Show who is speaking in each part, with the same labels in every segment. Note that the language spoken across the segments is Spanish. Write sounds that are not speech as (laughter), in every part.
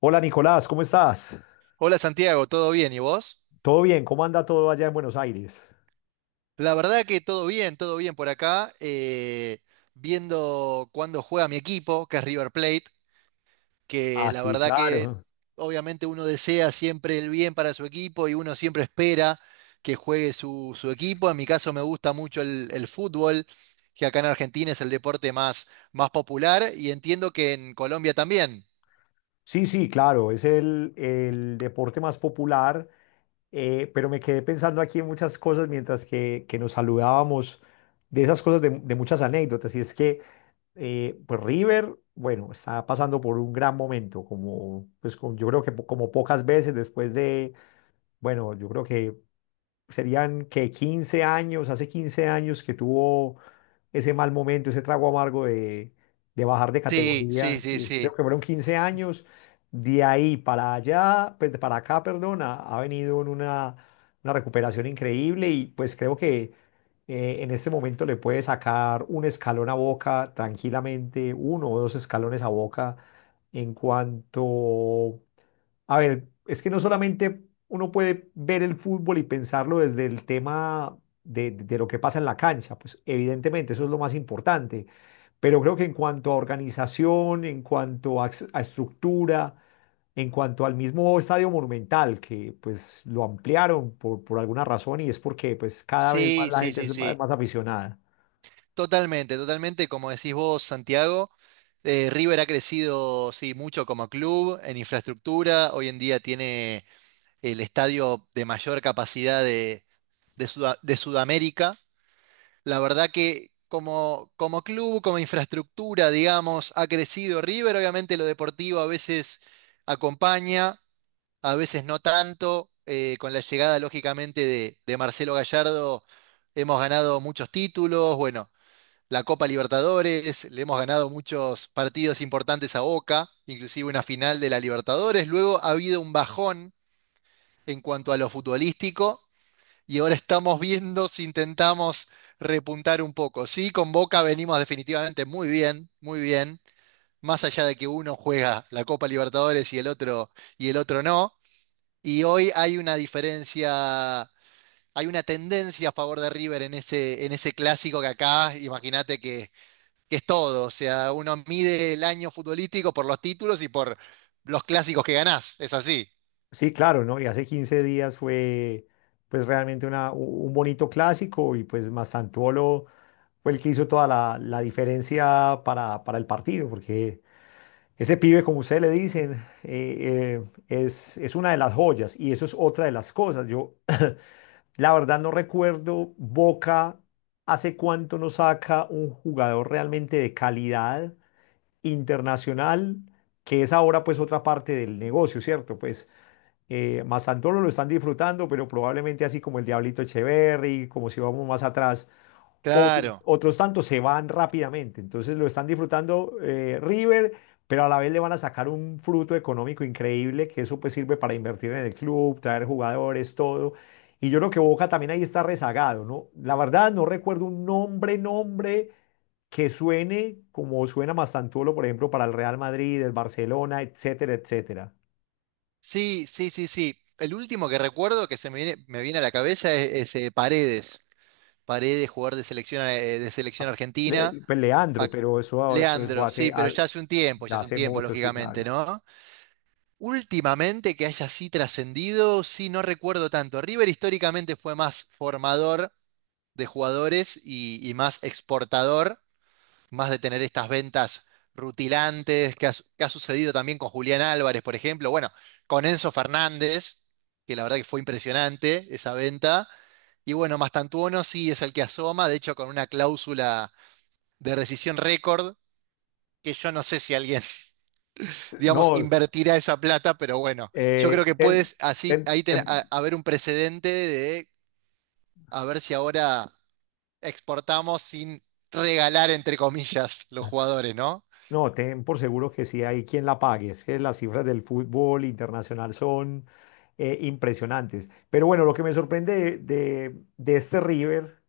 Speaker 1: Hola Nicolás, ¿cómo estás?
Speaker 2: Hola Santiago, ¿todo bien? ¿Y vos?
Speaker 1: ¿Todo bien? ¿Cómo anda todo allá en Buenos Aires?
Speaker 2: La verdad que todo bien por acá. Viendo cuándo juega mi equipo, que es River Plate, que
Speaker 1: Ah,
Speaker 2: la
Speaker 1: sí,
Speaker 2: verdad que
Speaker 1: claro.
Speaker 2: obviamente uno desea siempre el bien para su equipo y uno siempre espera que juegue su equipo. En mi caso me gusta mucho el fútbol, que acá en Argentina es el deporte más popular y entiendo que en Colombia también.
Speaker 1: Sí, sí, claro, es el deporte más popular, pero me quedé pensando aquí en muchas cosas mientras que nos saludábamos de esas cosas, de muchas anécdotas, y es que pues River, bueno, está pasando por un gran momento, como, pues, yo creo que como pocas veces después de, bueno, yo creo que serían que 15 años, hace 15 años que tuvo ese mal momento, ese trago amargo de bajar de
Speaker 2: Sí, sí,
Speaker 1: categoría.
Speaker 2: sí,
Speaker 1: Creo
Speaker 2: sí.
Speaker 1: que fueron 15 años. De ahí para allá, pues de para acá, perdón, ha venido en una recuperación increíble y pues creo que en este momento le puede sacar un escalón a Boca tranquilamente, uno o dos escalones a Boca en cuanto a ver, es que no solamente uno puede ver el fútbol y pensarlo desde el tema de lo que pasa en la cancha, pues evidentemente eso es lo más importante, pero creo que en cuanto a organización, en cuanto a, a estructura, en cuanto al mismo estadio Monumental, que pues lo ampliaron por alguna razón y es porque pues cada vez más
Speaker 2: Sí,
Speaker 1: la
Speaker 2: sí,
Speaker 1: gente es
Speaker 2: sí,
Speaker 1: más
Speaker 2: sí.
Speaker 1: más aficionada.
Speaker 2: Totalmente, totalmente, como decís vos, Santiago, River ha crecido, sí, mucho como club, en infraestructura, hoy en día tiene el estadio de mayor capacidad de de Sudamérica. La verdad que como club, como infraestructura, digamos, ha crecido River, obviamente lo deportivo a veces acompaña, a veces no tanto, con la llegada, lógicamente, de Marcelo Gallardo hemos ganado muchos títulos, bueno, la Copa Libertadores, le hemos ganado muchos partidos importantes a Boca, inclusive una final de la Libertadores. Luego ha habido un bajón en cuanto a lo futbolístico y ahora estamos viendo si intentamos repuntar un poco. Sí, con Boca venimos definitivamente muy bien, más allá de que uno juega la Copa Libertadores y el otro no. Y hoy hay una diferencia, hay una tendencia a favor de River en ese clásico que acá, imagínate que es todo. O sea, uno mide el año futbolístico por los títulos y por los clásicos que ganás. Es así.
Speaker 1: Sí, claro, ¿no? Y hace 15 días fue pues realmente un bonito clásico y pues Mastantuono fue el que hizo toda la diferencia para el partido, porque ese pibe, como ustedes le dicen, eh, eh, es una de las joyas y eso es otra de las cosas. Yo (laughs) (clears throat) la verdad no recuerdo Boca hace cuánto no saca un jugador realmente de calidad internacional, que es ahora pues otra parte del negocio, ¿cierto? Pues Mazandolo lo están disfrutando, pero probablemente así como el Diablito Echeverry, como si vamos más atrás, otros,
Speaker 2: Claro.
Speaker 1: otros tantos se van rápidamente. Entonces lo están disfrutando River, pero a la vez le van a sacar un fruto económico increíble, que eso pues sirve para invertir en el club, traer jugadores, todo. Y yo creo que Boca también ahí está rezagado, ¿no? La verdad no recuerdo un nombre que suene como suena Mazandolo, por ejemplo, para el Real Madrid, el Barcelona, etcétera, etcétera.
Speaker 2: Sí, sí, sí, sí. El último que recuerdo que se me viene a la cabeza es Paredes. Paredes, jugador de selección
Speaker 1: Le-
Speaker 2: argentina.
Speaker 1: pues,
Speaker 2: A-
Speaker 1: Leandro, pero eso ah, pues,
Speaker 2: Leandro, sí, pero ya hace un tiempo, ya
Speaker 1: ya
Speaker 2: hace un
Speaker 1: hace
Speaker 2: tiempo,
Speaker 1: mucho, sí,
Speaker 2: lógicamente,
Speaker 1: claro.
Speaker 2: ¿no? Últimamente que haya así trascendido, sí, no recuerdo tanto. River históricamente fue más formador de jugadores y más exportador. Más de tener estas ventas rutilantes que que ha sucedido también con Julián Álvarez, por ejemplo, bueno, con Enzo Fernández, que la verdad que fue impresionante esa venta. Y bueno, Mastantuono sí es el que asoma, de hecho con una cláusula de rescisión récord, que yo no sé si alguien, (laughs) digamos,
Speaker 1: No,
Speaker 2: invertirá esa plata, pero bueno, yo
Speaker 1: eh,
Speaker 2: creo que
Speaker 1: ten-
Speaker 2: puedes así,
Speaker 1: ten-
Speaker 2: ahí
Speaker 1: ten-
Speaker 2: haber un precedente de a ver si ahora exportamos sin regalar, entre comillas, los jugadores, ¿no?
Speaker 1: no, ten por seguro que sí hay quien la pague. Es que las cifras del fútbol internacional son impresionantes. Pero bueno, lo que me sorprende de, de este River.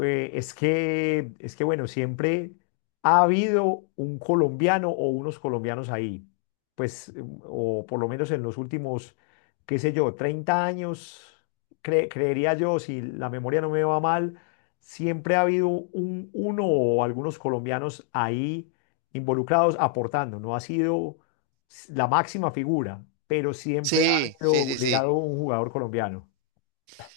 Speaker 1: Es que, bueno, siempre ha habido un colombiano o unos colombianos ahí, pues, o por lo menos en los últimos, qué sé yo, 30 años, creería yo, si la memoria no me va mal, siempre ha habido uno o algunos colombianos ahí involucrados aportando, no ha sido la máxima figura, pero siempre ha
Speaker 2: Sí, sí,
Speaker 1: habido
Speaker 2: sí, sí.
Speaker 1: ligado un jugador colombiano.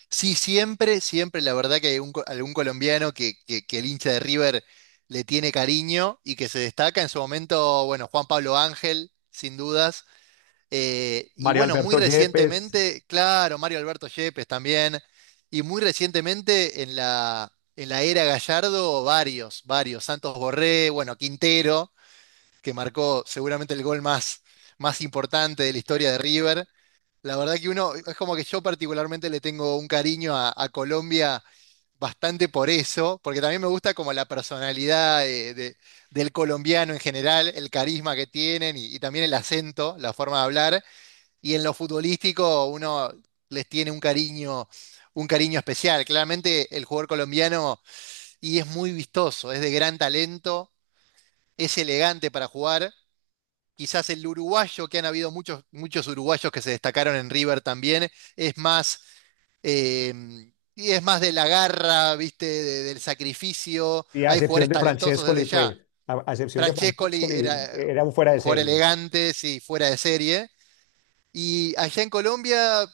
Speaker 2: Sí, siempre, siempre, la verdad que hay un algún colombiano que el hincha de River le tiene cariño y que se destaca en su momento, bueno, Juan Pablo Ángel, sin dudas. Y
Speaker 1: Mario
Speaker 2: bueno, muy
Speaker 1: Alberto Yepes.
Speaker 2: recientemente, claro, Mario Alberto Yepes también. Y muy recientemente en en la era Gallardo, varios. Santos Borré, bueno, Quintero que marcó seguramente el gol más importante de la historia de River. La verdad que uno, es como que yo particularmente le tengo un cariño a Colombia bastante por eso, porque también me gusta como la personalidad del colombiano en general, el carisma que tienen y también el acento, la forma de hablar. Y en lo futbolístico uno les tiene un cariño especial. Claramente el jugador colombiano y es muy vistoso, es de gran talento, es elegante para jugar quizás el uruguayo, que han habido muchos, muchos uruguayos que se destacaron en River también, es más, eh, y es más de la garra, ¿viste? Del sacrificio.
Speaker 1: Y a
Speaker 2: Hay
Speaker 1: excepción
Speaker 2: jugadores
Speaker 1: de
Speaker 2: talentosos
Speaker 1: Francescoli,
Speaker 2: desde
Speaker 1: pues,
Speaker 2: ya.
Speaker 1: a excepción de
Speaker 2: Francescoli
Speaker 1: Francescoli,
Speaker 2: era
Speaker 1: era un fuera
Speaker 2: un
Speaker 1: de
Speaker 2: jugador
Speaker 1: serie.
Speaker 2: elegante, sí, fuera de serie. Y allá en Colombia,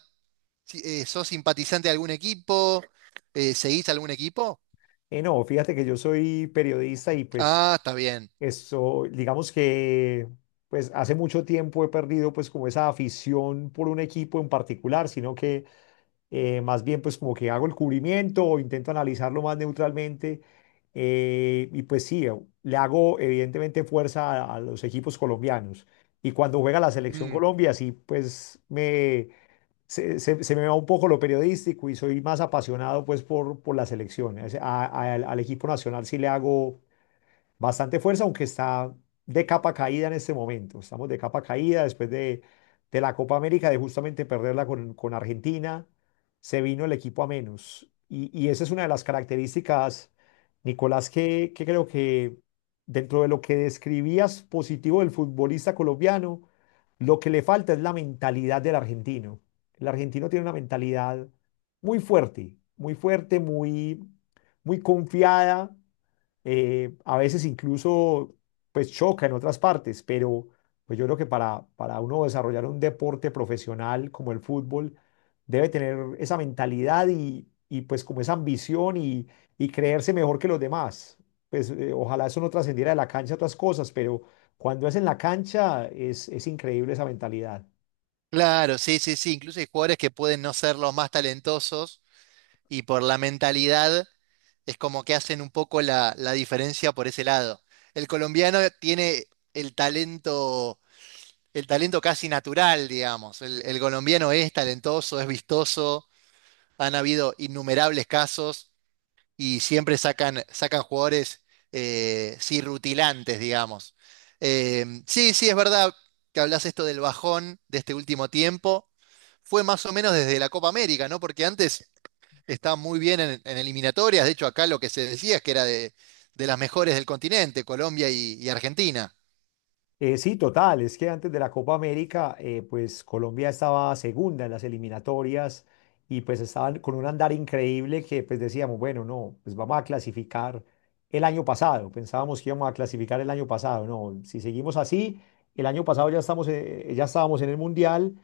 Speaker 2: ¿sos simpatizante de algún equipo? ¿Seguís algún equipo?
Speaker 1: Y no, fíjate que yo soy periodista y pues
Speaker 2: Ah, está bien.
Speaker 1: eso, digamos que pues hace mucho tiempo he perdido pues como esa afición por un equipo en particular, sino que más bien pues como que hago el cubrimiento o intento analizarlo más neutralmente. Y pues sí, le hago evidentemente fuerza a los equipos colombianos. Y cuando juega la selección
Speaker 2: Mm,
Speaker 1: Colombia, sí, pues se me va un poco lo periodístico y soy más apasionado pues por la selección. Al equipo nacional sí le hago bastante fuerza, aunque está de capa caída en este momento. Estamos de capa caída después de la Copa América, de justamente perderla con Argentina. Se vino el equipo a menos. Y esa es una de las características, Nicolás, que creo que dentro de lo que describías positivo del futbolista colombiano, lo que le falta es la mentalidad del argentino. El argentino tiene una mentalidad muy fuerte, muy fuerte, muy, muy confiada, a veces incluso pues choca en otras partes, pero pues yo creo que para uno desarrollar un deporte profesional como el fútbol, debe tener esa mentalidad y pues como esa ambición y creerse mejor que los demás. Pues ojalá eso no trascendiera de la cancha a otras cosas, pero cuando es en la cancha es increíble esa mentalidad.
Speaker 2: claro, sí, sí, sí. Incluso hay jugadores que pueden no ser los más talentosos y por la mentalidad es como que hacen un poco la diferencia por ese lado. El colombiano tiene el talento, el talento casi natural, digamos. El colombiano es talentoso, es vistoso, han habido innumerables casos y siempre sacan, sacan jugadores sí, rutilantes, digamos. Sí, sí, es verdad que hablas esto del bajón de este último tiempo. Fue más o menos desde la Copa América, ¿no? Porque antes está muy bien en eliminatorias. De hecho, acá lo que se decía es que era de las mejores del continente, Colombia y Argentina.
Speaker 1: Sí, total. Es que antes de la Copa América, pues Colombia estaba segunda en las eliminatorias y pues estaban con un andar increíble que pues decíamos, bueno, no, pues vamos a clasificar el año pasado. Pensábamos que íbamos a clasificar el año pasado. No, si seguimos así, el año pasado ya estamos, ya estábamos en el Mundial,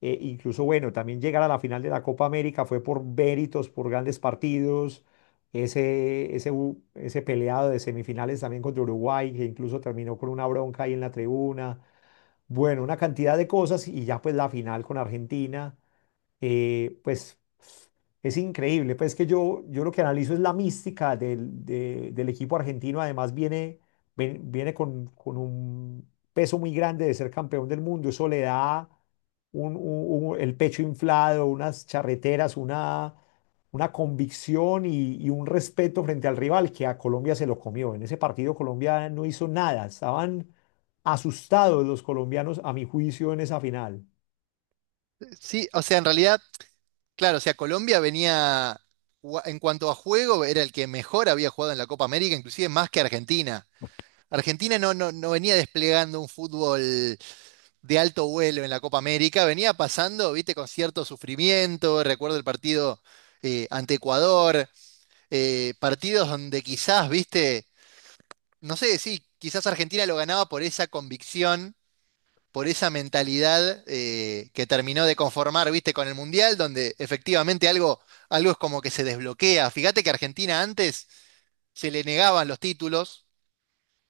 Speaker 1: incluso, bueno, también llegar a la final de la Copa América fue por méritos, por grandes partidos. Ese peleado de semifinales también contra Uruguay, que incluso terminó con una bronca ahí en la tribuna. Bueno, una cantidad de cosas y ya pues la final con Argentina pues es increíble. Pues que yo lo que analizo es la mística del equipo argentino. Además viene con un peso muy grande de ser campeón del mundo. Eso le da el pecho inflado, unas charreteras, una convicción y un respeto frente al rival que a Colombia se lo comió. En ese partido Colombia no hizo nada. Estaban asustados los colombianos, a mi juicio, en esa final.
Speaker 2: Sí, o sea, en realidad, claro, o sea, Colombia venía, en cuanto a juego, era el que mejor había jugado en la Copa América, inclusive más que Argentina. Argentina no venía desplegando un fútbol de alto vuelo en la Copa América, venía pasando, viste, con cierto sufrimiento. Recuerdo el partido ante Ecuador, partidos donde quizás, viste no sé, sí, quizás Argentina lo ganaba por esa convicción, por esa mentalidad que terminó de conformar, viste, con el Mundial, donde efectivamente algo, algo es como que se desbloquea. Fíjate que Argentina antes se le negaban los títulos,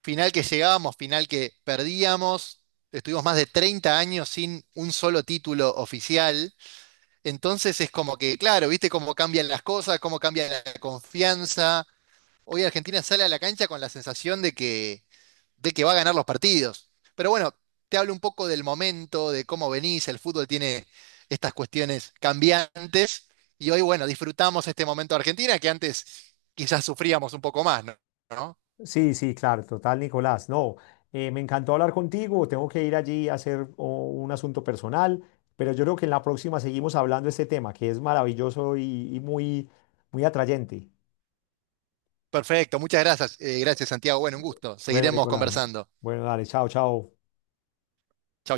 Speaker 2: final que llegábamos, final que perdíamos. Estuvimos más de 30 años sin un solo título oficial. Entonces es como que, claro, viste cómo cambian las cosas, cómo cambia la confianza, hoy Argentina sale a la cancha con la sensación de que va a ganar los partidos. Pero bueno, te hablo un poco del momento, de cómo venís, el fútbol tiene estas cuestiones cambiantes y hoy, bueno, disfrutamos este momento de Argentina que antes quizás sufríamos un poco más, ¿no? ¿No?
Speaker 1: Sí, sí, claro, total, Nicolás. No, me encantó hablar contigo. Tengo que ir allí a hacer un asunto personal, pero yo creo que en la próxima seguimos hablando de este tema, que es maravilloso y muy, muy atrayente.
Speaker 2: Perfecto, muchas gracias. Gracias, Santiago. Bueno, un gusto.
Speaker 1: Bueno,
Speaker 2: Seguiremos
Speaker 1: Nicolás.
Speaker 2: conversando.
Speaker 1: Bueno, dale, chao, chao.
Speaker 2: Chau, chau.